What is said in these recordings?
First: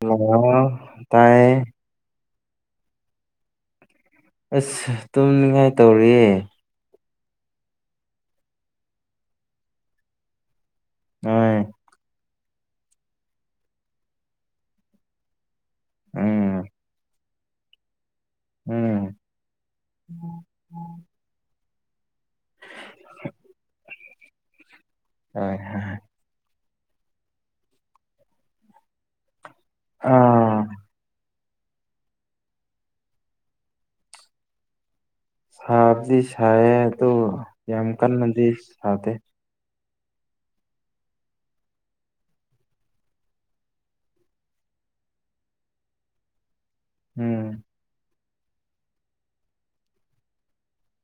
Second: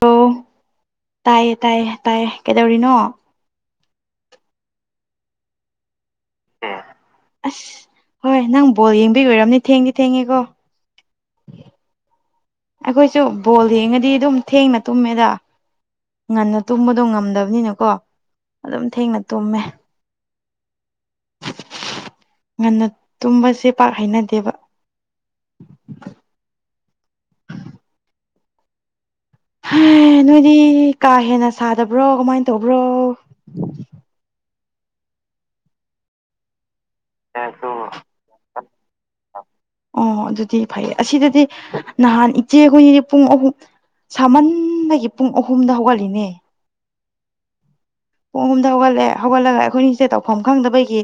ꯍꯂ ꯇꯥꯏꯌꯦ ꯇꯥꯏꯌꯦ ꯇꯥꯏꯌꯦ ꯀꯩꯗꯧꯔꯤꯅꯣ ꯑꯁ ꯇꯨꯝꯅꯤꯡꯉꯥꯏ ꯇꯧꯔꯤꯌꯦ ꯑꯁ ꯍꯣꯏ ꯅꯪ ꯕꯣꯜ ꯌꯦꯡꯕꯤꯔꯣꯏꯔꯕꯅꯤ ꯊꯦꯡꯗꯤ ꯊꯦꯡꯉꯦꯀꯣ ꯍꯣꯏ ꯑꯩꯈꯣꯏꯁꯨ ꯕꯣꯜ ꯌꯦꯡꯉꯗꯤ ꯑꯗꯨꯝ ꯊꯦꯡꯅ ꯇꯨꯝꯃꯦꯗ ꯉꯟꯅ ꯎꯝ ꯇꯨꯝꯕꯗꯣ ꯉꯝꯗꯕ ꯑꯗꯨꯅꯤꯅꯀꯣ ꯑꯗꯨꯝ ꯊꯦꯡꯅ ꯇꯨꯝꯃꯦ ꯎꯝ ꯉꯟꯅ ꯇꯨꯝꯕꯁꯦ ꯄꯥꯛ ꯍꯩꯅꯗꯦꯕ ꯍꯣꯏ ꯍꯣꯏ ꯍ ꯅꯣꯏꯗꯤ ꯑꯥ ꯀꯥ ꯍꯦꯟꯅ ꯁꯥꯗꯕ꯭ꯔꯣ ꯀꯃꯥꯏꯅ ꯇꯧꯕ꯭ꯔꯣ ꯁꯥꯕꯗꯤ ꯁꯥꯏꯌꯦ ꯑꯗꯣ ꯌꯥꯝ ꯀꯟꯅꯗꯤ ꯁꯥꯗꯦ ꯑꯣ ꯑꯗꯨꯗꯤ ꯐꯩꯌꯦ ꯑꯁꯤꯗꯗꯤ ꯅꯍꯥꯟ ꯏꯆꯦ ꯑꯩꯈꯣꯏꯅꯤꯗꯤ ꯄꯨꯡ ꯑꯍꯨꯝ ꯁꯥꯃꯟꯗꯒꯤ ꯄꯨꯡ ꯑꯍꯨꯝꯗ ꯍꯧꯒꯠꯂꯤꯅꯦ ꯎꯝ ꯄꯨꯡ ꯑꯍꯨꯝꯗ ꯍꯧꯒꯠꯂꯑꯦ ꯍꯧꯒꯠꯂꯒ ꯑꯩꯈꯣꯏꯅꯤꯁꯦ ꯇꯧꯐꯝ ꯈꯪꯗꯕꯒꯤ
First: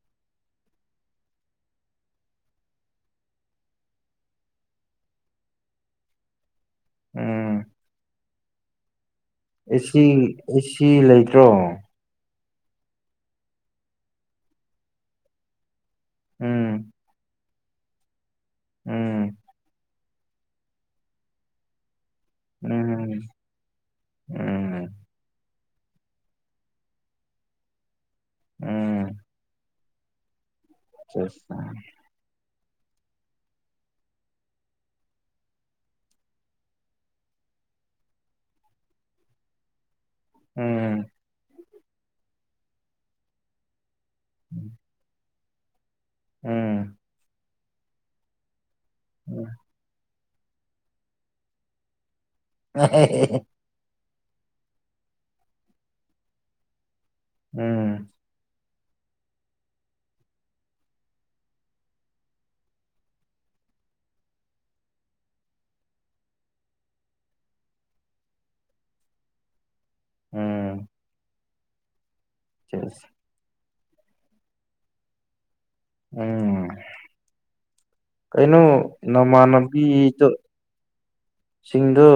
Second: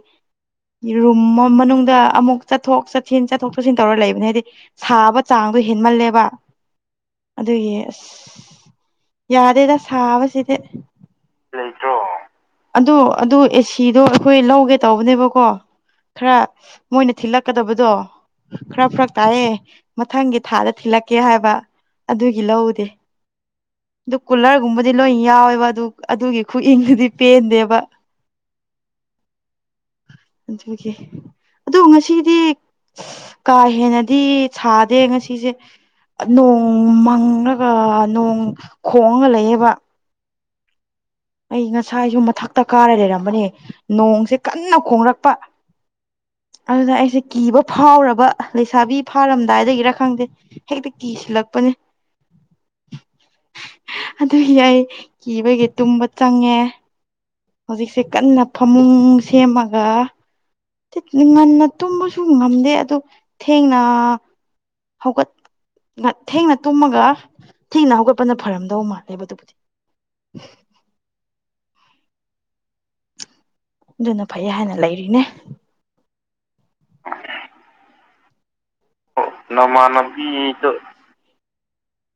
ꯔꯨꯝ ꯃꯅꯨꯡꯗ ꯑꯃꯨꯛ ꯆꯠꯊꯣꯛ ꯆꯠꯁꯤꯟ ꯆꯠꯊꯣꯛ ꯆꯠꯁꯤꯟ ꯇꯧꯔ ꯂꯩꯕꯅꯦ ꯍꯥꯏꯗꯤ ꯁꯥꯕ ꯆꯥꯡ ꯍꯦꯟꯃꯜꯂꯦꯕ ꯎꯝ ꯑꯗꯨꯒꯤ ꯑꯁ ꯌꯥꯗꯦꯗ ꯑꯦꯁꯤ ꯁꯥꯕꯁꯤꯗꯤ ꯑꯦꯁꯤ ꯂꯩꯇ꯭ꯔꯣ ꯑ ꯑꯗꯨ ꯑꯦꯁꯤꯗꯣ ꯑꯩꯈꯣꯏ ꯂꯧꯒꯦ ꯇꯧꯕꯅꯦꯕꯀꯣ ꯈꯔ ꯎꯝ ꯃꯣꯏꯅ ꯊꯤꯜꯂꯛꯀꯗꯕꯗꯣ ꯈꯔ ꯐꯔꯛ ꯎꯝ ꯇꯥꯏꯑꯦ ꯃꯊꯪꯒꯤ ꯊꯥꯗ ꯊꯤꯜꯂꯛꯀꯦ ꯍꯥꯏꯕ ꯑꯗꯨꯒꯤ ꯂꯧꯗꯦ ꯎꯝ ꯑꯗꯨ ꯎꯝ ꯎꯝ ꯎꯝ ꯀꯨꯂꯔꯒꯨꯝꯕꯗꯤ ꯂꯣꯏ ꯌꯥꯎꯋꯦꯕ ꯑꯗꯨ ꯑꯗꯨꯒꯤ ꯈꯨꯏꯪꯗꯨꯗꯤ ꯄꯦꯟꯗꯦꯕ ꯎꯝ ꯑꯗꯨꯒꯤ ꯑꯣ ꯉꯁꯤꯗꯤ ꯀꯥ ꯍꯦꯟꯅꯗꯤ ꯁꯥꯗꯦ ꯉꯁꯤꯁꯦ ꯅꯣꯡ ꯃꯪꯉꯒ ꯅꯣꯡ ꯈꯣꯡꯒ ꯂꯩꯌꯦꯕ ꯎꯝ ꯇ ꯀꯥꯔ ꯂꯩꯔꯝꯕꯅꯦ ꯅꯣꯡꯁꯦ ꯀꯟꯅ ꯈꯣꯡꯂꯛꯄ ꯑꯗꯨꯗ ꯑꯩꯁꯦ ꯀꯤꯕ ꯐꯥꯎꯔꯕ ꯂꯩꯁꯥꯕꯤ ꯐꯥꯔꯝꯗꯥꯏꯗꯒꯤꯔ ꯈꯪꯗꯦ ꯍꯦꯛꯇ ꯀꯤꯁꯤꯜꯂꯛꯄꯅꯦ ꯑ ꯑꯗꯨꯒꯤ ꯑꯩ ꯀꯤꯕꯒꯤ ꯇꯨꯝꯕ ꯆꯪꯉꯦ ꯍꯧꯖꯤꯛꯁꯦ ꯎꯝ ꯀꯟꯅ ꯐꯃꯨꯡ ꯁꯦꯝꯃꯒ ꯉꯟꯅ ꯇꯨꯝꯕꯁꯨ ꯉꯝꯗꯦ ꯑꯗꯨ ꯊꯦꯡꯅ ꯍ ꯀꯠ ꯉ ꯊꯦꯡꯅ ꯇꯨꯝꯃꯒ ꯊꯦꯡꯅ ꯍꯧꯒꯠꯄꯅ ꯐꯔꯝꯗꯧ ꯃꯥꯜꯂꯕꯗꯨꯕꯨꯗꯤ [inaudible] ꯆ ꯑꯗꯨꯅ ꯐꯩꯌꯦ ꯍꯥꯏꯅ ꯂꯩꯔꯤꯅꯦ ꯎꯝ ꯑꯣ ꯀꯩꯅꯣ ꯅꯃꯥꯟꯅꯕꯤꯗ ꯅꯃꯥꯟꯅꯕꯤꯗꯣ ꯁꯤꯡꯗꯣ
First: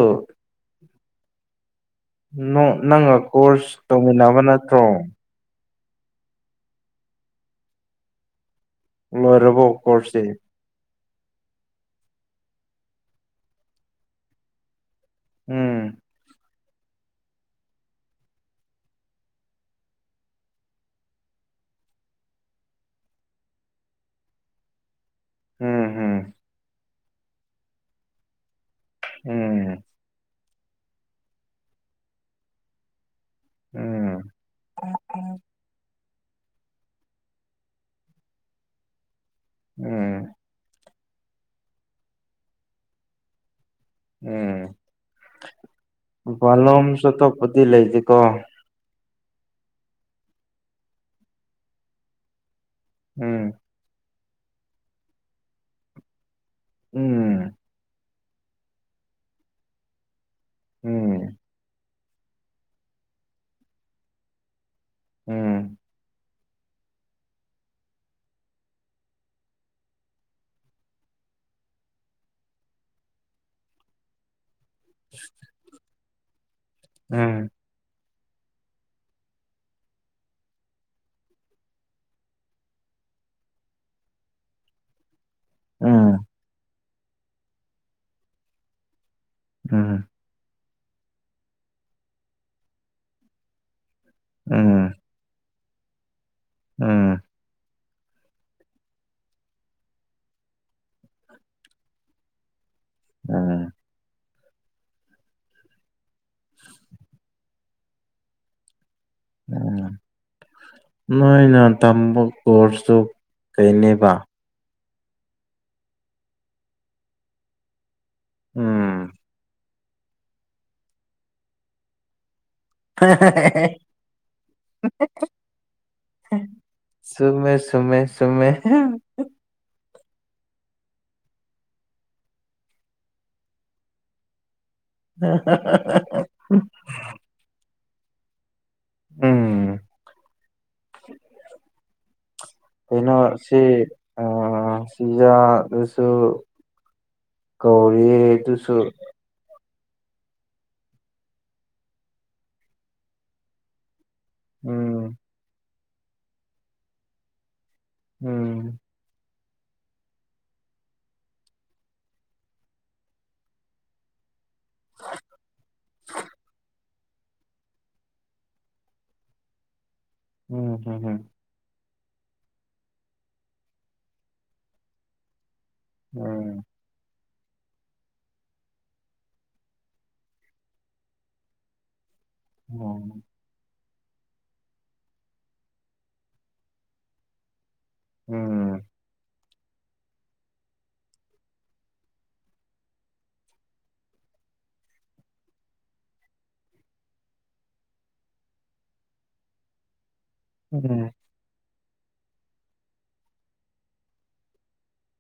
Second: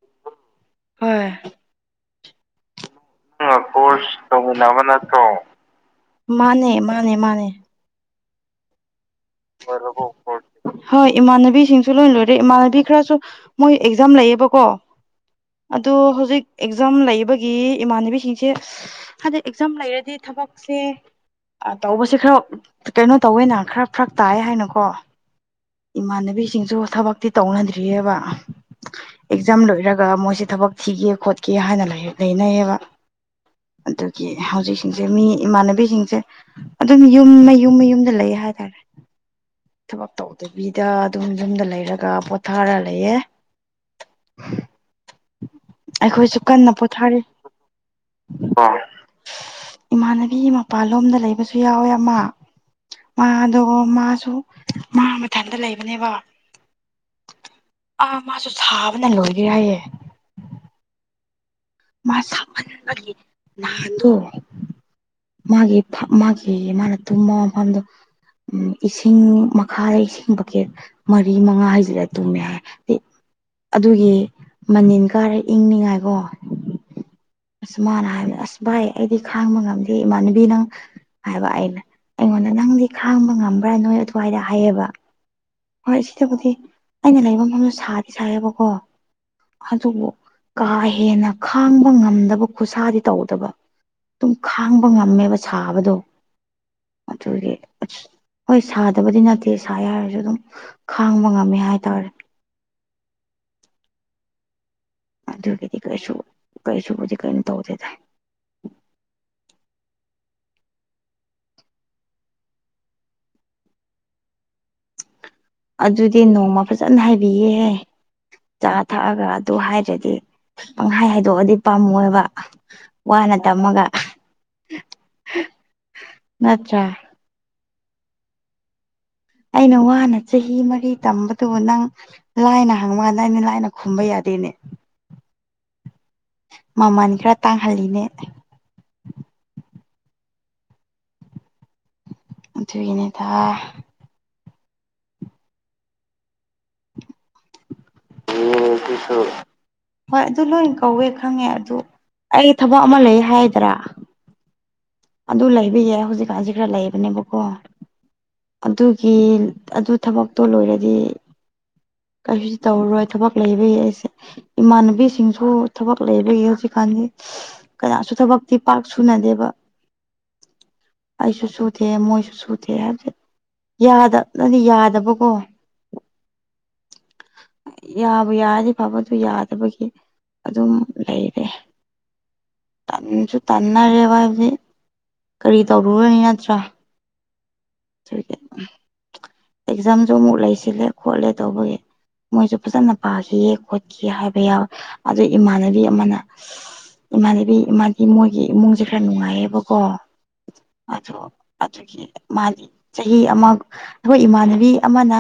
ꯍꯣꯏ ꯅꯪꯒ ꯀꯣꯔꯁ ꯇꯧꯃꯤꯟꯅꯕ ꯅꯠꯇ꯭ꯔꯣ ꯃꯥꯅꯦ ꯃꯥꯅꯦ ꯃꯥꯅꯦ ꯂꯣꯏꯔꯕꯣ ꯀꯣꯔꯁꯦ ꯍꯣꯏ ꯏꯃꯥꯟꯅꯕꯤꯁꯤꯡꯁꯨ ꯂꯣꯏ ꯂꯣꯏꯔꯦ ꯏꯃꯥꯟꯅꯕꯤ ꯈꯔꯁꯨ ꯃꯣꯏ ꯑꯦꯛꯖꯥꯝ ꯂꯩꯌꯦꯕꯀꯣ ꯑꯗꯨ ꯎꯝ ꯍꯧꯖꯤꯛ ꯑꯦꯛꯖꯥꯝ ꯂꯩꯕꯒꯤ ꯏꯃꯥꯟꯅꯕꯤꯁꯤꯡꯁꯦ ꯍꯥꯏꯗꯤ ꯑꯦꯛꯖꯥꯝ ꯂꯩꯔꯗꯤ ꯊꯕꯛꯁꯦ ꯇꯧꯕꯁꯦ ꯈꯔ ꯀꯩꯅꯣ ꯇꯧꯋꯦꯅ ꯈꯔ ꯐꯔꯛ ꯇꯥꯏ ꯍꯥꯏꯅꯀꯣ ꯎꯝ ꯏꯃꯥꯟꯅꯕꯤꯁꯤꯡꯁꯨ ꯊꯕꯛꯇꯤ ꯇꯧꯅꯗ꯭ꯔꯤꯑꯕ ꯑꯦꯛꯖꯥꯝ ꯎꯝ ꯂꯣꯏꯔꯒ ꯃꯣꯏꯁꯦ ꯊꯕꯛ ꯊꯤꯒꯦ ꯈꯣꯠꯀꯦ ꯍꯥꯏꯅ ꯂꯩꯅꯩꯌꯦꯕ ꯑꯗꯨꯒꯤ ꯎꯝ ꯍꯧꯖꯤꯛꯁꯤꯡꯁꯦ ꯃꯤ ꯏꯃꯥꯟꯅꯕꯤꯁꯤꯡꯁꯦ ꯑꯗꯨꯝ ꯌꯨꯝ ꯃꯌꯨꯝ ꯃꯌꯨꯝꯗ ꯂꯩ ꯍꯥꯏꯇꯥꯔꯦ ꯎꯝ ꯊꯕꯛ ꯎꯝ ꯇꯧꯗꯕꯤꯗ ꯑꯗꯨꯝ ꯌꯨꯝꯗ ꯂꯩꯔꯒ ꯄꯣꯊꯥꯔ ꯂꯩꯑꯦ ꯎꯝ ꯑꯩꯈꯣꯏꯁꯨ ꯐꯂꯣ ꯀꯟꯅ ꯑꯝꯁꯨꯇ ꯄꯗꯤꯤ ꯂꯩꯗꯤꯦꯀꯣ ꯏꯃꯥꯟꯅꯕꯤꯒꯤ ꯃꯄꯥꯜ ꯂꯣꯝꯗ ꯂꯩꯕꯁꯨ ꯌꯥꯎꯋꯦ ꯑꯃ ꯎꯝ ꯃꯥꯗꯣ ꯃꯥꯁꯨ ꯃꯥ ꯃꯊꯟꯇ ꯂꯩꯕꯅꯦꯕ ꯎꯝ ꯑꯥ ꯃꯥꯁꯨ ꯁꯥꯕꯅ ꯂꯣꯏꯒꯦ ꯍꯥꯏꯌꯦꯦ ꯎꯝ ꯃꯥ ꯁꯃꯜ ꯃꯥꯒꯤ ꯅꯍꯥꯟꯗ ꯃꯥꯒꯤ ꯎꯝ ꯃꯥꯒꯤ ꯃꯥꯅ ꯇꯨꯝꯕ ꯃꯐꯝꯗ ꯎꯝ ꯏꯁꯤꯡ ꯃꯈꯥꯗ ꯏꯁꯤꯡ ꯀꯦꯠ ꯃꯔꯤ ꯃꯉꯥ ꯍꯥꯏꯁꯤꯗ ꯇꯨꯝꯃꯦ ꯍꯥꯏ ꯑꯗꯨꯒꯤ ꯃꯅꯤꯜ ꯀꯥꯔꯦ ꯏꯪꯅꯤꯡꯉꯥꯏꯀꯣ ꯎꯝ ꯑꯁ ꯃꯥꯅ ꯍꯥꯏꯕ ꯑꯁ ꯚꯥꯏ ꯑꯩꯗꯤ ꯈꯥꯡꯕ ꯉꯝꯗꯦ ꯏꯃꯥꯟꯅꯕꯤ ꯅꯪ ꯍꯥꯏꯕ ꯑꯩꯅ ꯑꯩꯉꯣꯟꯗ ꯅꯪꯗꯤ ꯈꯥꯡꯕ ꯉꯝꯕ꯭ꯔꯥ ꯅꯣꯏ ꯑꯗꯨꯋꯥꯏꯗ ꯍꯥꯏꯌꯦꯕ ꯍꯣꯏ ꯎꯝ ꯁꯤꯗꯕꯨꯗꯤ ꯑꯩꯅ ꯂꯩꯕ ꯃꯐꯝꯗꯣ ꯁꯥꯗꯤ ꯁꯥꯥꯏꯌꯦꯦꯕꯀꯣ ꯎꯝ ꯎꯝ ꯑꯗꯨꯕꯨ ꯀꯥ ꯍꯦꯟꯅ ꯈꯥꯡꯕ ꯉꯝꯗꯕ ꯈꯨꯠꯁꯥꯗꯤ ꯇꯧꯗꯕ ꯑꯗꯨꯝ ꯈꯥꯡꯕ ꯎꯝ ꯉꯝꯃꯦꯕ ꯁꯥꯕꯗꯣ ꯎꯝ ꯃꯆꯨꯔꯒꯤ ꯑ ꯍꯣꯏ ꯁꯥꯗꯕꯗꯤ ꯅꯠꯇꯦ ꯁꯥꯦ ꯍꯥꯏꯔꯁꯨ ꯑꯗꯨꯝ ꯈꯥꯡꯕ ꯉꯝꯃꯦ ꯍꯥꯏꯇꯥꯔꯦ ꯎꯝ ꯑꯗꯨ ꯑꯗꯨꯒꯤꯗꯤ ꯀꯩꯁ ꯀꯩꯁꯨ ꯀꯩ ꯊꯧꯗ ꯎꯝ ꯅꯣꯏꯅ ꯇꯝꯕ ꯀꯁꯨ ꯀꯩꯅꯦꯕ ꯑꯗꯨꯗꯤ ꯅꯣꯡꯃ ꯐꯖꯅ ꯍꯥꯏꯕꯤꯌꯦꯦꯍ ꯆꯥ ꯎꯝ ꯊꯛꯑꯒ ꯑꯗꯨ ꯍꯥꯏ ꯗꯤ ꯄꯪꯍꯥꯏ ꯍꯥꯏꯗꯣꯛꯑꯗꯤ ꯄꯥꯝꯃꯣꯏꯕ ꯋꯥꯅ ꯇꯃꯒ ꯑꯆꯥ ꯁꯃꯦ ꯁꯃꯦ ꯑꯩꯅ ꯋꯥꯅꯦ ꯆꯍꯤ ꯃꯔꯤ ꯇꯝꯕꯗꯨꯕꯨ ꯅꯪ ꯂꯥꯏꯅ ꯍꯪꯕꯀꯥꯟꯗ ꯑꯩꯅ ꯂꯥꯏꯅ ꯈꯨꯝꯕ ꯌꯥꯗꯦꯅꯦ ꯎ ꯃꯃꯜ ꯈꯔ ꯇꯥꯡꯍꯜꯂꯤꯅꯦ ꯀꯩꯅ ꯑꯗꯨꯒꯤꯅꯦꯗ ꯁꯤ ꯑ ꯁꯤꯖꯥ ꯁꯨꯁꯨ ꯀꯧꯔꯤꯗꯨꯁꯨ ꯍꯣꯏ ꯑꯗꯨ ꯂꯣꯏ ꯀꯧꯋꯦ ꯈꯪꯉꯦ ꯑꯗꯨ ꯑꯩ ꯊꯕꯛ ꯑꯃ ꯂꯩ ꯍꯥꯏꯒꯗ꯭ꯔꯥ ꯎꯝ ꯑꯗꯨ ꯂꯩꯕ ꯌꯥꯏ ꯍꯧꯖꯤꯛꯀꯥꯟꯁꯤ ꯈꯔ ꯂꯩꯕꯅꯦꯕꯀꯣ ꯎꯝ ꯑꯗꯨꯒꯤ ꯑꯗꯨ ꯊꯕꯛꯇꯣ ꯂꯣꯏꯔꯗꯤ ꯀꯩꯁꯨ ꯇꯧꯔꯔꯣꯏ ꯊꯕꯛ ꯂꯩꯕꯒꯤ ꯑꯩꯁꯦ ꯏꯃꯥꯟꯅꯕꯤꯁꯤꯡꯁꯨ ꯊꯕꯛ ꯂꯩꯕꯒꯤ ꯍꯧꯖꯤꯛꯀꯥꯟꯗꯤ ꯀꯅꯥꯁꯨ ꯊꯕꯛꯇꯤ ꯄꯥꯛ ꯁꯨꯅꯗꯦꯕ ꯎꯝ ꯍꯝꯝ ꯁꯨꯊꯦ ꯃꯣꯏꯁꯨ ꯁꯨꯊꯦ ꯍꯥꯏꯕꯗꯤꯦ ꯌꯥꯗ ꯅꯗꯤ ꯌꯥꯗꯕꯀꯣ ꯎꯝ ꯌꯥꯕꯨ ꯌꯥꯗꯤꯦ ꯐꯕ ꯑꯗꯨ ꯌꯥꯗꯕꯒꯤ ꯑꯗꯨꯝ ꯂꯩꯔꯦ ꯎꯝ ꯇꯟꯁꯨ ꯇꯟꯅꯔꯦꯕ ꯍꯥꯏꯕꯗꯤ ꯀꯔꯤ ꯇꯧꯔꯨꯔꯅꯤ ꯅꯠꯇ꯭ꯔꯥ ꯎꯝ ꯑꯦꯛꯖꯥꯝꯁꯨ ꯑꯃꯨꯛ ꯂꯩꯁꯤꯜꯂꯦ ꯈꯣꯠꯂꯦ ꯇꯧꯕꯒꯤ ꯃꯣꯏꯁꯨ ꯐꯖꯅ ꯄꯥꯈꯤꯌꯦ ꯈꯣꯠꯈꯤ ꯍꯥꯏꯕ ꯌꯥꯎꯋꯦ ꯑꯗꯨ ꯏꯃꯥꯟꯅꯕꯤ ꯑꯃꯅ ꯏꯃꯥꯟꯅꯕꯤ ꯏꯃꯥ ꯃꯣꯏꯒꯤ ꯏꯃꯨꯡꯁꯦ ꯈꯔ ꯅꯨꯡꯉꯥꯏꯌꯦꯕꯀꯣ ꯑꯣ ꯑꯗꯨꯒꯤ ꯃꯥꯗꯤ ꯆꯍꯤ ꯑꯃ ꯑꯩꯈꯣꯏ ꯏꯃꯥꯟꯅꯕꯤ ꯑꯃꯅ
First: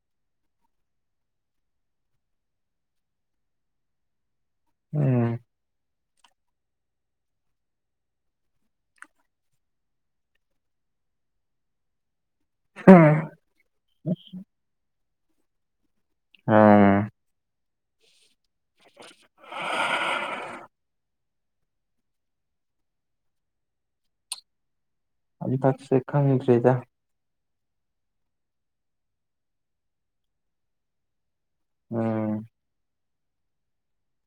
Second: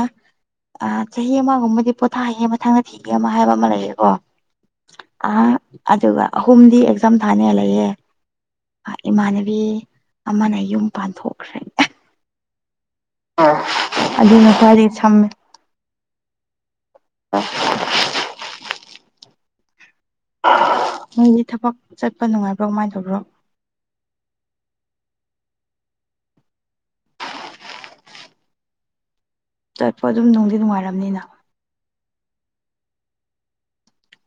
ꯑ ꯆꯍꯤ ꯑꯃꯒꯨꯝꯕꯗꯤ ꯄꯣꯊꯥ ꯍꯩꯌꯦ ꯃꯊꯪꯗ ꯊꯤꯒꯦ ꯑꯃ ꯍꯥꯏꯕ ꯑꯃ ꯂꯩꯌꯦꯦꯀꯣ ꯑ ꯎꯝ ꯑꯗꯨꯒ ꯑꯍꯨꯝꯗꯤ ꯑꯦꯛꯖꯥꯝ ꯊꯥꯅ ꯂꯩꯌꯦꯦ ꯏꯃꯥꯟꯅꯕꯤ ꯑꯃꯅ ꯌꯨꯝ ꯄꯥꯟꯊꯣꯛꯈ꯭ꯔꯦ ꯑꯗꯨꯅꯀꯗꯤ ꯁꯝ ꯑ [inaudible] ꯃꯣꯏꯒꯤ ꯊꯕꯛ ꯆꯠꯄ ꯅꯨꯡꯉꯥꯏꯕ꯭ꯔꯣ ꯀꯃꯥꯏꯅ ꯇꯧꯕ꯭ꯔꯣ ꯑꯗꯨꯗꯛꯁꯦ ꯈꯪꯗ꯭ꯔꯔꯤꯗ ꯆꯠꯄ ꯑꯗꯨꯝ ꯅꯨꯡꯗꯤ ꯅꯨꯡꯉꯥꯏꯔꯝꯅꯤꯅ ꯎꯝ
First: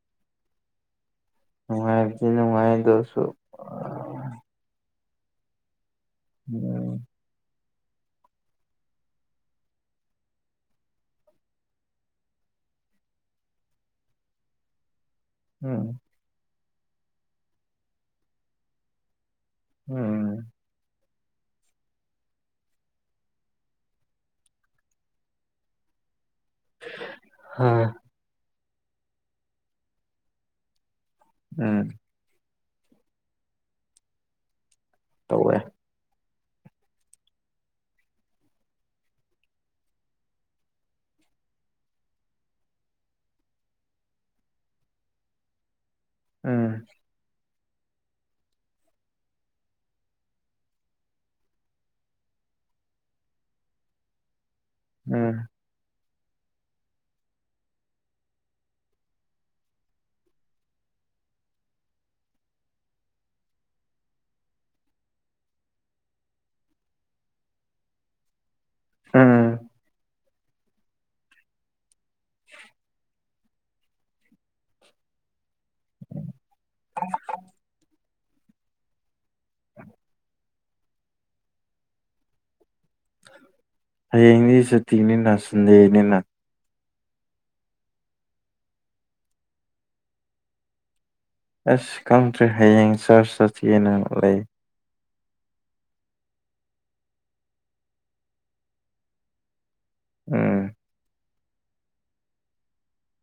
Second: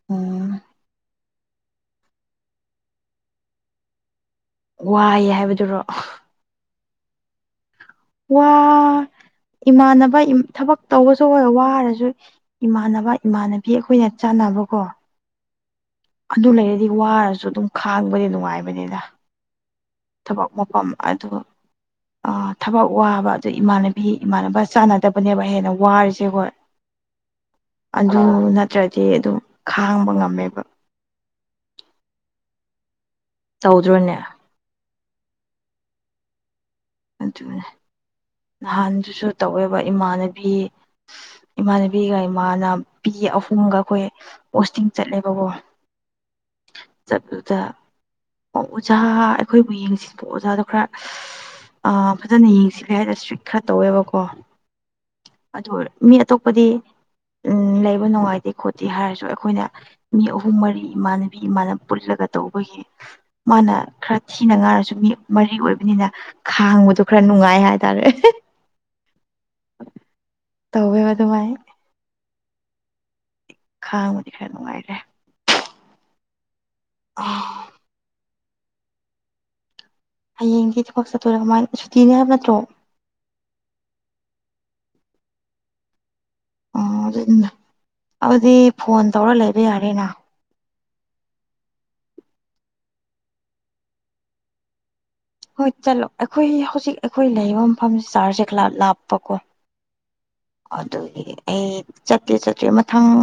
ꯑꯣ ꯅꯨꯡꯉꯥꯏꯗꯤꯅꯅꯨꯡꯉꯥꯏꯗꯣ ꯁꯣ ꯋꯥꯏ ꯍꯥꯏꯕꯗꯨꯔꯣ ꯎꯝ ꯋꯥ ꯏꯃꯥꯟꯅꯕ ꯊꯕꯛ ꯇꯧꯕꯁꯨ ꯑꯣꯏꯔ ꯋꯥꯔꯁꯨ ꯏꯃꯥꯟꯅꯕ ꯏꯃꯥꯟꯅꯕꯤ ꯑꯩꯈꯣꯏꯅ ꯆꯥꯟ [inaudible] ꯎꯝ ꯑꯗꯨ ꯂꯩꯔꯗꯤ ꯋꯥꯔꯖꯨ ꯑꯗꯨꯝ ꯈꯥꯡꯕꯗꯤ ꯅꯨꯡꯉꯥꯏꯕꯅꯤꯗ ꯎꯝ ꯊꯕꯛ ꯃꯄꯝ ꯑꯗꯨ ꯑ ꯊꯕꯛ ꯋꯥꯕ ꯑꯗꯨ ꯏꯃꯥꯟꯅꯕꯤ ꯏꯃꯥꯟꯅꯕ ꯆꯥꯟꯅꯗꯕꯅꯦꯕ ꯍꯦꯟꯅ ꯋꯥꯔꯤꯁꯦ ꯍꯣꯏ ꯑꯗꯨꯑꯥ ꯅꯠꯇ꯭ꯔꯗꯤ ꯑꯗꯨꯝ ꯈꯥꯡꯕ ꯉꯝꯃꯦꯕ ꯎꯝ ꯇꯧꯗ꯭ꯔꯣꯅꯦ ꯇꯧꯋꯦ ꯑꯗꯨꯅꯦ ꯅꯍꯥꯟꯗꯨꯁꯨ ꯇꯧꯋꯦꯕ ꯏꯃꯥꯟꯅꯕꯤ [inaudible] ꯏꯃꯥꯟꯅꯕꯤꯒ ꯏꯃꯥꯅ ꯄꯤ ꯑꯍꯨꯝꯒ ꯑꯩꯈꯣꯏ ꯄꯣꯁꯇꯤꯡ ꯆꯠꯂꯦꯕꯒꯣ ꯎꯝ ꯆꯠꯗꯨꯗ ꯑꯣ ꯑꯣꯖꯥ ꯑꯩꯈꯣꯏꯕꯨ ꯌꯦꯡꯁꯤꯟꯕ ꯑꯣꯖꯥꯗꯣ ꯈꯔ ꯑ ꯐꯖꯅ ꯌꯦꯡꯁꯤꯜꯂꯦ ꯍꯥꯏ ꯏꯁꯇ꯭ꯔꯤꯛ ꯈꯔ ꯇꯧꯋꯦꯕꯀꯣ ꯎꯝ ꯑꯗꯨ ꯑꯣꯏ ꯃꯤ ꯑꯇꯣꯞꯄꯗꯤ ꯎꯝ ꯂꯩꯕ ꯅꯨꯡꯉꯥꯏꯇꯦ ꯈꯣꯠꯇꯦ ꯍꯥꯏꯔꯁꯨ ꯑꯩꯈꯣꯏꯅ ꯃꯤ ꯑꯍꯨꯝ ꯃꯔꯤ ꯏꯃꯥꯟꯅꯕꯤ ꯏꯃꯥꯟꯅꯕ ꯄꯨꯂꯒ ꯒ ꯇꯧꯕꯒꯤ ꯃꯥꯅ ꯈꯔ ꯊꯤꯅ ꯉꯥꯏꯔꯁꯨ ꯃꯤ ꯃꯔꯤ ꯑꯣꯏꯕꯅꯤꯅ ꯈꯥꯡꯕꯗꯣ ꯈꯔ ꯅꯨꯡꯉꯥꯏ ꯍꯥꯏꯇꯥꯔꯦ ꯎꯝ ꯇꯧꯋꯦꯕ ꯗꯨꯃꯥꯥꯏ [inaudible] ꯈꯥꯡꯕꯗꯤ ꯈꯔ ꯅꯨꯡꯉꯥꯏꯔꯦ ꯑꯥ [inaudible] ꯍꯌꯦꯡꯗꯤ ꯊꯕꯛ ꯆꯠꯇꯣꯏꯔꯥ ꯀꯃꯥꯏꯟ ꯁꯨꯇꯤꯅꯦ ꯍꯥꯏꯕ ꯅꯠꯇ꯭ꯔꯣ ꯍꯌꯦꯡꯗꯤ ꯁꯨꯇꯤꯅꯤꯅ ꯁꯨꯟꯗꯦꯅꯤꯅ ꯑꯣ [inaudible] ꯑꯗꯨꯗꯤ ꯐꯣꯟ ꯇꯧꯔ ꯂꯩꯕ ꯌꯥꯔꯦꯅ ꯑꯁ ꯈꯪꯗ꯭ꯔꯦ ꯍꯌꯦꯡ ꯆꯥꯔꯆ ꯆꯠꯀꯦꯅ ꯂꯩ ꯍꯣꯏ ꯆꯠꯂꯣ ꯑꯩꯈꯣꯏ ꯍꯧꯖꯤꯛ ꯑꯩꯈꯣꯏ ꯂꯩꯕ ꯃꯐꯝ ꯆꯥꯔꯖ ꯈ꯭ꯂꯥꯞ ꯂꯞꯄꯀꯣ ꯎꯝ ꯑꯗꯨꯗꯤ ꯑꯩ ꯆꯠꯇꯦ ꯆꯠꯇ꯭ꯔꯦ ꯃꯊꯪ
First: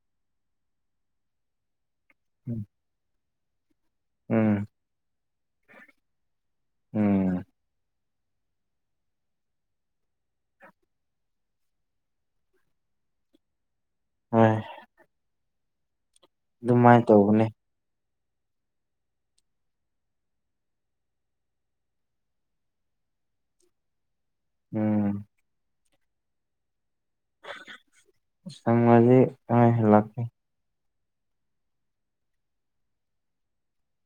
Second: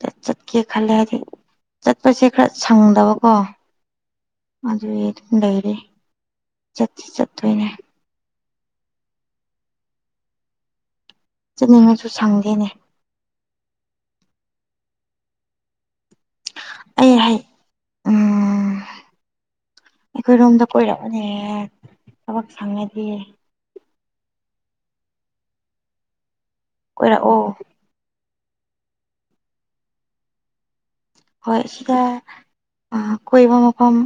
ꯆꯠ ꯆꯠꯀꯦ ꯈꯜꯂꯛꯑꯗꯤ ꯆꯠꯄꯁꯦ ꯈꯔ ꯁꯪꯗꯕꯀꯣ ꯎꯝ ꯑꯗꯨꯏ ꯂꯩꯔꯤ ꯆꯠꯁꯤ ꯎꯝ ꯆꯠꯇꯣꯏꯅꯦ [inaudible] ꯆꯠꯅꯤꯡꯉꯁꯨ ꯁꯪꯗꯦꯅꯦ [unintelligible] ꯗꯨꯝꯃꯥꯏꯅ ꯑꯩ ꯍꯌꯦꯡ ꯇꯧꯕꯅꯦ ꯎꯝ ꯑꯩꯈꯣꯏꯔꯣꯝꯗ ꯀꯣꯏꯔꯛꯑꯣꯅꯦ ꯊꯕꯛ ꯁꯪꯉꯗꯤ ꯎꯝ ꯀꯣꯏꯔꯛꯑꯣ ꯁꯪꯉꯗꯤ ꯅ‌ꯣꯏꯁꯨ ꯂꯛꯀ‌ꯦ ꯍꯣꯏ ꯁꯤꯗ ꯑꯥ ꯀꯣꯏꯕ ꯃꯐꯝ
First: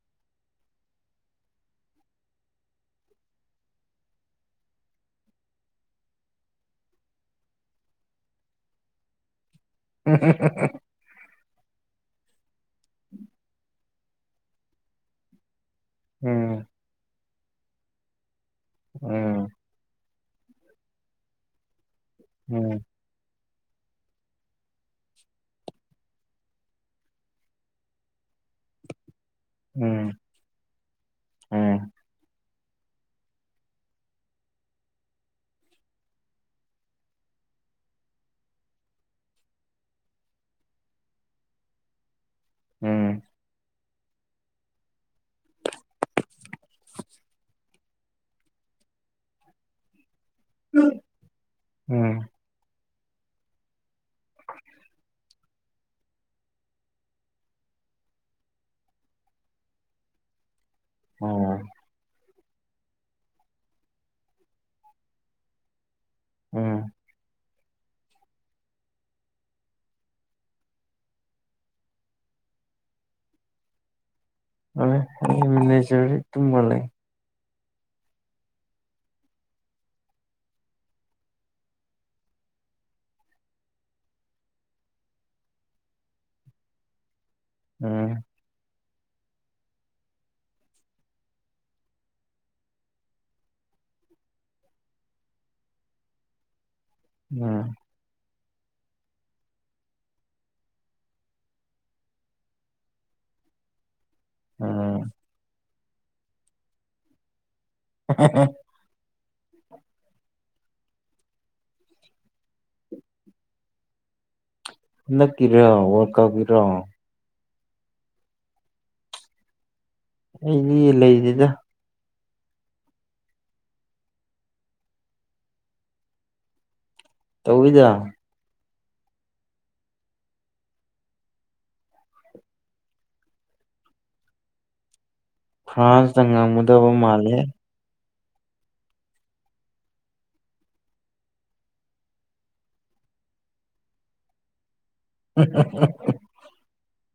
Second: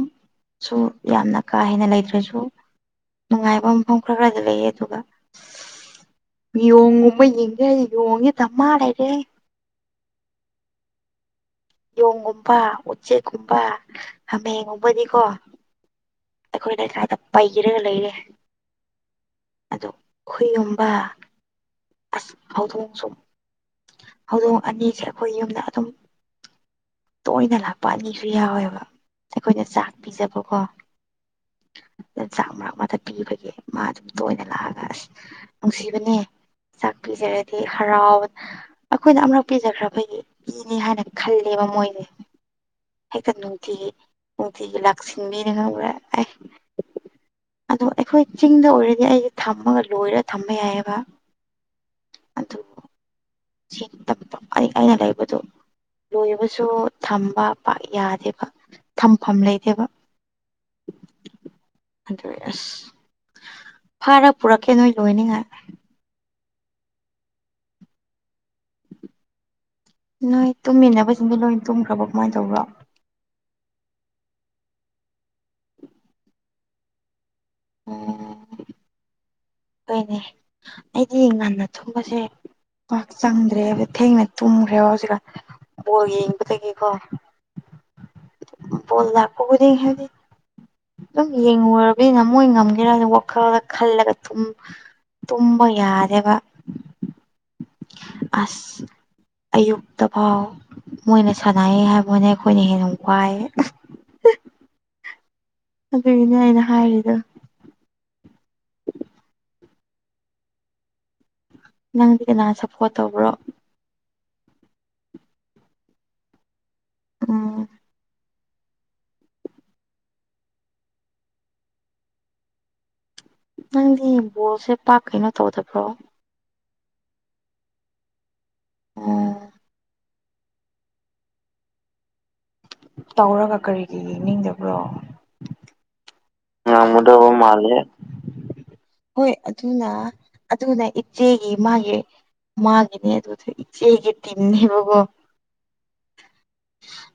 ꯁꯨ ꯌꯥꯝꯅ ꯀꯥꯍꯦꯟꯅ ꯂꯩꯇ꯭ꯔꯁꯨ ꯅꯨꯡꯉꯥꯏꯕ ꯃꯐꯝ ꯈꯔ ꯈꯔꯗ ꯂꯩꯌꯦꯕ ꯌꯣꯡꯒꯨꯝꯕ ꯌꯦꯡꯒꯦ ꯌꯣꯡꯗꯤ ꯗꯝꯃꯥ ꯂꯩꯔꯦ ꯎꯝꯍꯨꯝꯍꯨꯝꯍꯨꯝꯍꯨꯝ ꯌꯣꯡꯒꯨꯝꯕ ꯎꯆꯦꯛꯀꯨꯝꯕ ꯍꯥꯃꯦꯡ ꯒꯨꯝꯕꯗꯤꯀꯣ ꯎꯝ ꯑꯩꯈꯣꯏꯗ ꯁꯋꯥꯏꯗ ꯄꯩꯔ ꯂꯩꯔꯦ ꯎꯝ ꯑꯗꯣ ꯍꯨꯏꯒꯨꯝꯕ ꯑꯁ ꯎꯝ ꯐꯥꯎꯗꯣꯡꯁꯨ ꯍꯧꯗꯣꯡ ꯑꯅꯤꯁꯦ ꯑꯩꯈꯣꯏ ꯌꯨꯝꯗ ꯑꯗꯨꯝ ꯇꯣꯏꯅ ꯂꯥꯛꯄ ꯑꯅꯤꯁꯨ ꯌꯥꯎꯋꯦꯕ ꯑꯩꯈꯣꯏꯗ ꯆꯥꯛ ꯄꯤꯖꯕꯀꯣ ꯑꯝ ꯆꯥꯛ ꯃꯔꯛ ꯑꯃꯗ ꯄꯤꯕꯒꯤ ꯃꯥ ꯑꯗꯨꯝ ꯇꯣꯏꯅ ꯂꯥꯛꯑꯒ ꯑꯁ ꯅꯨꯡꯁꯤꯕꯅꯦ ꯆꯥꯛꯄꯤꯖꯔꯗꯤ ꯍꯔꯥꯎ ꯑꯩꯈꯣꯏꯅ ꯑꯃꯔꯛ ꯄꯤꯖꯈ꯭ꯔꯕꯒꯤ ꯄꯤꯅꯤ ꯍꯥꯏꯅ ꯈꯜꯂꯦꯕ ꯃꯣꯏꯅꯦ ꯎꯝ ꯍꯦꯛꯇ ꯅꯨꯡꯇꯤꯒꯤ ꯅꯨꯡꯇꯤꯒꯤ ꯂꯥꯛꯁꯤꯟꯕꯤꯔ ꯈꯪꯕ꯭ꯔ ꯑꯦ ꯑꯗꯣ ꯑꯩꯈꯣꯏ ꯆꯤꯡꯗ ꯑꯣꯏꯔꯗꯤ ꯑꯩꯗꯤ ꯊꯝꯃꯒ ꯂꯣꯏꯔ ꯊꯝꯝꯕ ꯌꯥꯏꯌ‌ꯦꯕ ꯎꯝ ꯑꯗꯨ ꯁꯤ ꯊꯛꯄ ꯑꯩ ꯑꯩꯅ ꯂꯩꯥꯏꯕꯗꯨꯣ ꯂꯣꯏꯕꯁꯨ ꯊꯝꯕ ꯄꯥꯛ ꯌꯥꯗꯦꯕ ꯊꯝꯐꯝ ꯂꯩꯗꯦꯕ ꯑꯣ ꯑꯗꯨ ꯑꯁ ꯐꯥꯔ ꯄꯨꯔꯛꯀꯦ ꯅꯣꯏ ꯂꯣꯏꯅꯤꯡꯉꯗꯤ ꯑꯝ ꯅꯣꯏ ꯇꯨꯝꯃꯤꯟꯅꯕꯁꯤꯡꯗꯤ ꯂꯣꯏ ꯇꯨꯝꯈ꯭ꯔꯕ ꯀꯃꯥꯏꯅ ꯇꯧꯕ꯭ꯔꯣ ꯑꯩ ꯃꯤ ꯂ‌ꯣꯏ ꯂꯩꯖꯔꯤ ꯇꯨꯝꯃ ꯂꯩ ꯑꯣ ꯍꯣꯏꯅꯦ ꯑꯩꯗꯤ ꯉꯟꯅ ꯊꯨꯝꯕꯁꯦ ꯄꯥꯛ ꯆꯪꯗ꯭ꯔꯦ ꯊꯦꯡꯅ ꯇꯨꯝꯈ꯭ꯔꯦꯕ ꯍꯧꯖꯤꯛꯀ ꯕꯣꯜ ꯌꯦꯡꯕꯗꯒꯤꯀꯣ ꯎꯝ ꯚ‌ꯣꯜ ꯂꯛꯄꯕꯨꯗꯤ ꯍꯥꯏꯗꯤ ꯑꯗꯨꯝ ꯌꯦꯡꯉꯨꯔꯕꯅꯤꯅ ꯃꯣꯏ ꯉꯝꯒꯦꯔꯥ ꯋꯥꯈꯜꯂꯒ ꯈꯜꯂꯒ ꯊꯨꯝ ꯇꯨꯝꯕ ꯌꯥꯗꯦꯕ ꯎꯝ ꯑꯁ ꯑꯌꯨꯛꯇ ꯐꯥꯎ ꯃꯣꯏꯅ ꯁꯥꯟꯅꯩ ꯍꯥꯏꯕꯅ ꯑꯩꯈꯣꯏꯅ ꯍꯦꯟꯅ ꯋꯥꯏ ꯎꯝ ꯑꯗꯨꯒꯤꯅꯦ ꯑꯩꯅ ꯍꯥꯏꯔꯤꯗ [inaudible] ꯅꯪꯗꯤ ꯀꯅꯥ ꯁꯞꯄꯣꯔꯠ ꯇꯧꯕ꯭ꯔꯣ ꯍꯟꯅꯛꯀꯤꯔ‌ꯣ ꯋꯥ꯭ꯔꯜꯀꯞꯀꯤꯔ‌ꯣ ꯎꯝ ꯑꯩꯗꯤ ꯂꯩꯗꯦꯗ ꯅꯪꯗꯤ ꯕꯣꯜꯁꯦ ꯄꯥꯛ ꯀꯩꯅꯣ ꯇꯧꯗꯕ꯭ꯔꯣ ꯇꯧꯗ ꯑꯣ ꯇꯧꯔꯒ ꯀꯔꯤꯒꯤ ꯌꯦꯡꯅꯤꯡꯗꯕ꯭ꯔꯣ ꯐ꯭ꯔꯥꯟꯁꯅ ꯉꯝꯃꯨꯗꯕ ꯃꯥꯜꯂꯦ ꯍꯣꯏ ꯑꯗꯨꯅ ꯑꯗꯨꯅ ꯏꯆꯦꯒꯤ ꯃꯥꯒꯤ ꯃꯥꯒꯤꯦꯅꯦ ꯑꯗꯨ ꯊ ꯏꯆꯦ ꯑꯩꯒꯤ ꯇꯅꯦꯕꯣ ꯎ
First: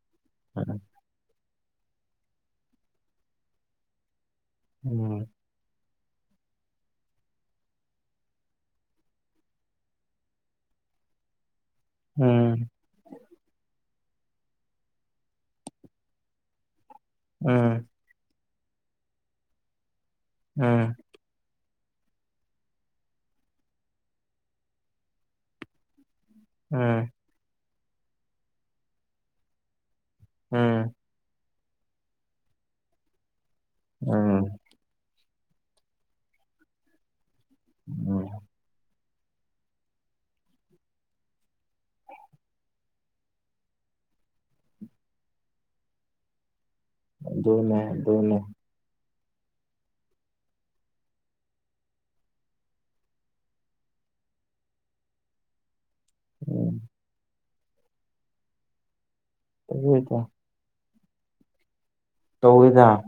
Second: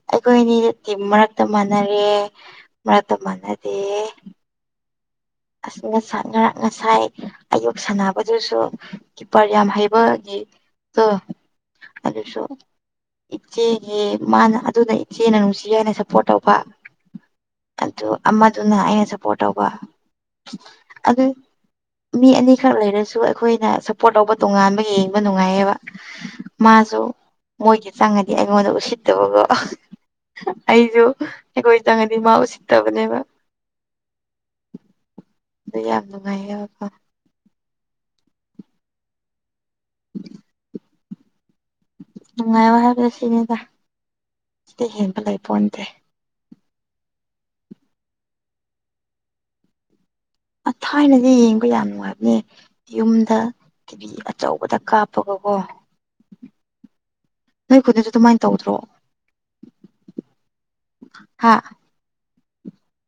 ꯑꯩꯈꯣꯏ ꯑꯅꯤ ꯇꯤꯝ ꯃꯔꯛꯇ ꯃꯥꯟꯅꯔꯦ ꯃꯔꯛꯇ ꯃꯥꯟꯅꯗꯦ ꯎꯝ ꯉꯁ ꯉꯔꯥꯛ ꯉꯁꯥꯏ ꯑꯌꯨꯛ ꯁꯥꯟꯅꯕꯗꯨꯁꯨ ꯀꯤꯞꯄꯔ ꯌꯥꯝ ꯍꯩꯕꯒꯤ ꯑꯗꯨ ꯁꯣ ꯎꯝ ꯏꯆꯦ ꯑꯦ ꯃꯥꯅ ꯑꯗꯨꯅ ꯏꯆꯦꯅ ꯅꯨꯡꯁꯤ ꯍꯥꯏꯅ ꯁꯞꯄꯣꯔꯠ ꯇꯧꯕ ꯎꯝ ꯑꯗꯨ ꯑꯗꯨꯅ ꯑꯩꯅ ꯁꯞꯄꯣꯔꯠ ꯇꯧꯕ ꯎꯝ ꯑꯗꯨ ꯃꯤ ꯑꯅꯤꯈꯛ ꯂꯩꯔꯁꯨ ꯑꯩꯈꯣꯏꯅ ꯁꯞꯄꯣꯔꯠ ꯇꯧꯕ ꯇꯣꯉꯥꯟꯕ ꯌꯦꯡꯕ ꯅꯨꯡꯉꯥꯏꯌꯦꯕ ꯃꯥꯁꯨ ꯎꯝ ꯃꯣꯏꯗꯤ ꯆꯪꯉꯗꯤ ꯑꯩꯉꯣꯟꯗ ꯎꯁꯤꯠꯇꯕꯀꯣ ꯎꯝ ꯑꯩꯁꯨ ꯑꯩꯈꯣꯏ ꯆꯪꯉꯗꯤ ꯃꯥ ꯎꯁꯤꯠꯇꯕꯅꯦꯕ ꯑꯝ ꯑ ꯌꯥꯝ ꯅꯨꯡꯉꯥꯏꯌꯦꯣ ꯎꯝ ꯅꯨꯡꯉꯥꯏꯌ ꯍꯥꯏꯕꯗ ꯁꯤꯅꯤꯗ ꯁꯤꯗ ꯍꯦꯟꯕ ꯂꯩꯄꯣꯟ ꯅꯗꯦ ꯗꯣꯅ ꯗꯣꯅ ꯑ ꯊꯥꯏꯅꯗꯤ ꯌꯦꯡꯕ ꯌꯥꯝ ꯅꯨꯡꯉꯥꯏꯕꯅꯦ ꯌꯨꯝꯗ ꯀꯤꯚꯤ ꯑꯆꯧꯕꯗ ꯀꯥꯞꯄꯒꯀꯣ ꯎꯝ ꯅꯣꯏ ꯈꯨꯗꯁꯨ ꯑꯗꯨꯃꯥꯏꯅ ꯇꯧꯗ꯭ꯔꯣ [unintelligible] ꯍꯥꯥ ꯇꯧꯗ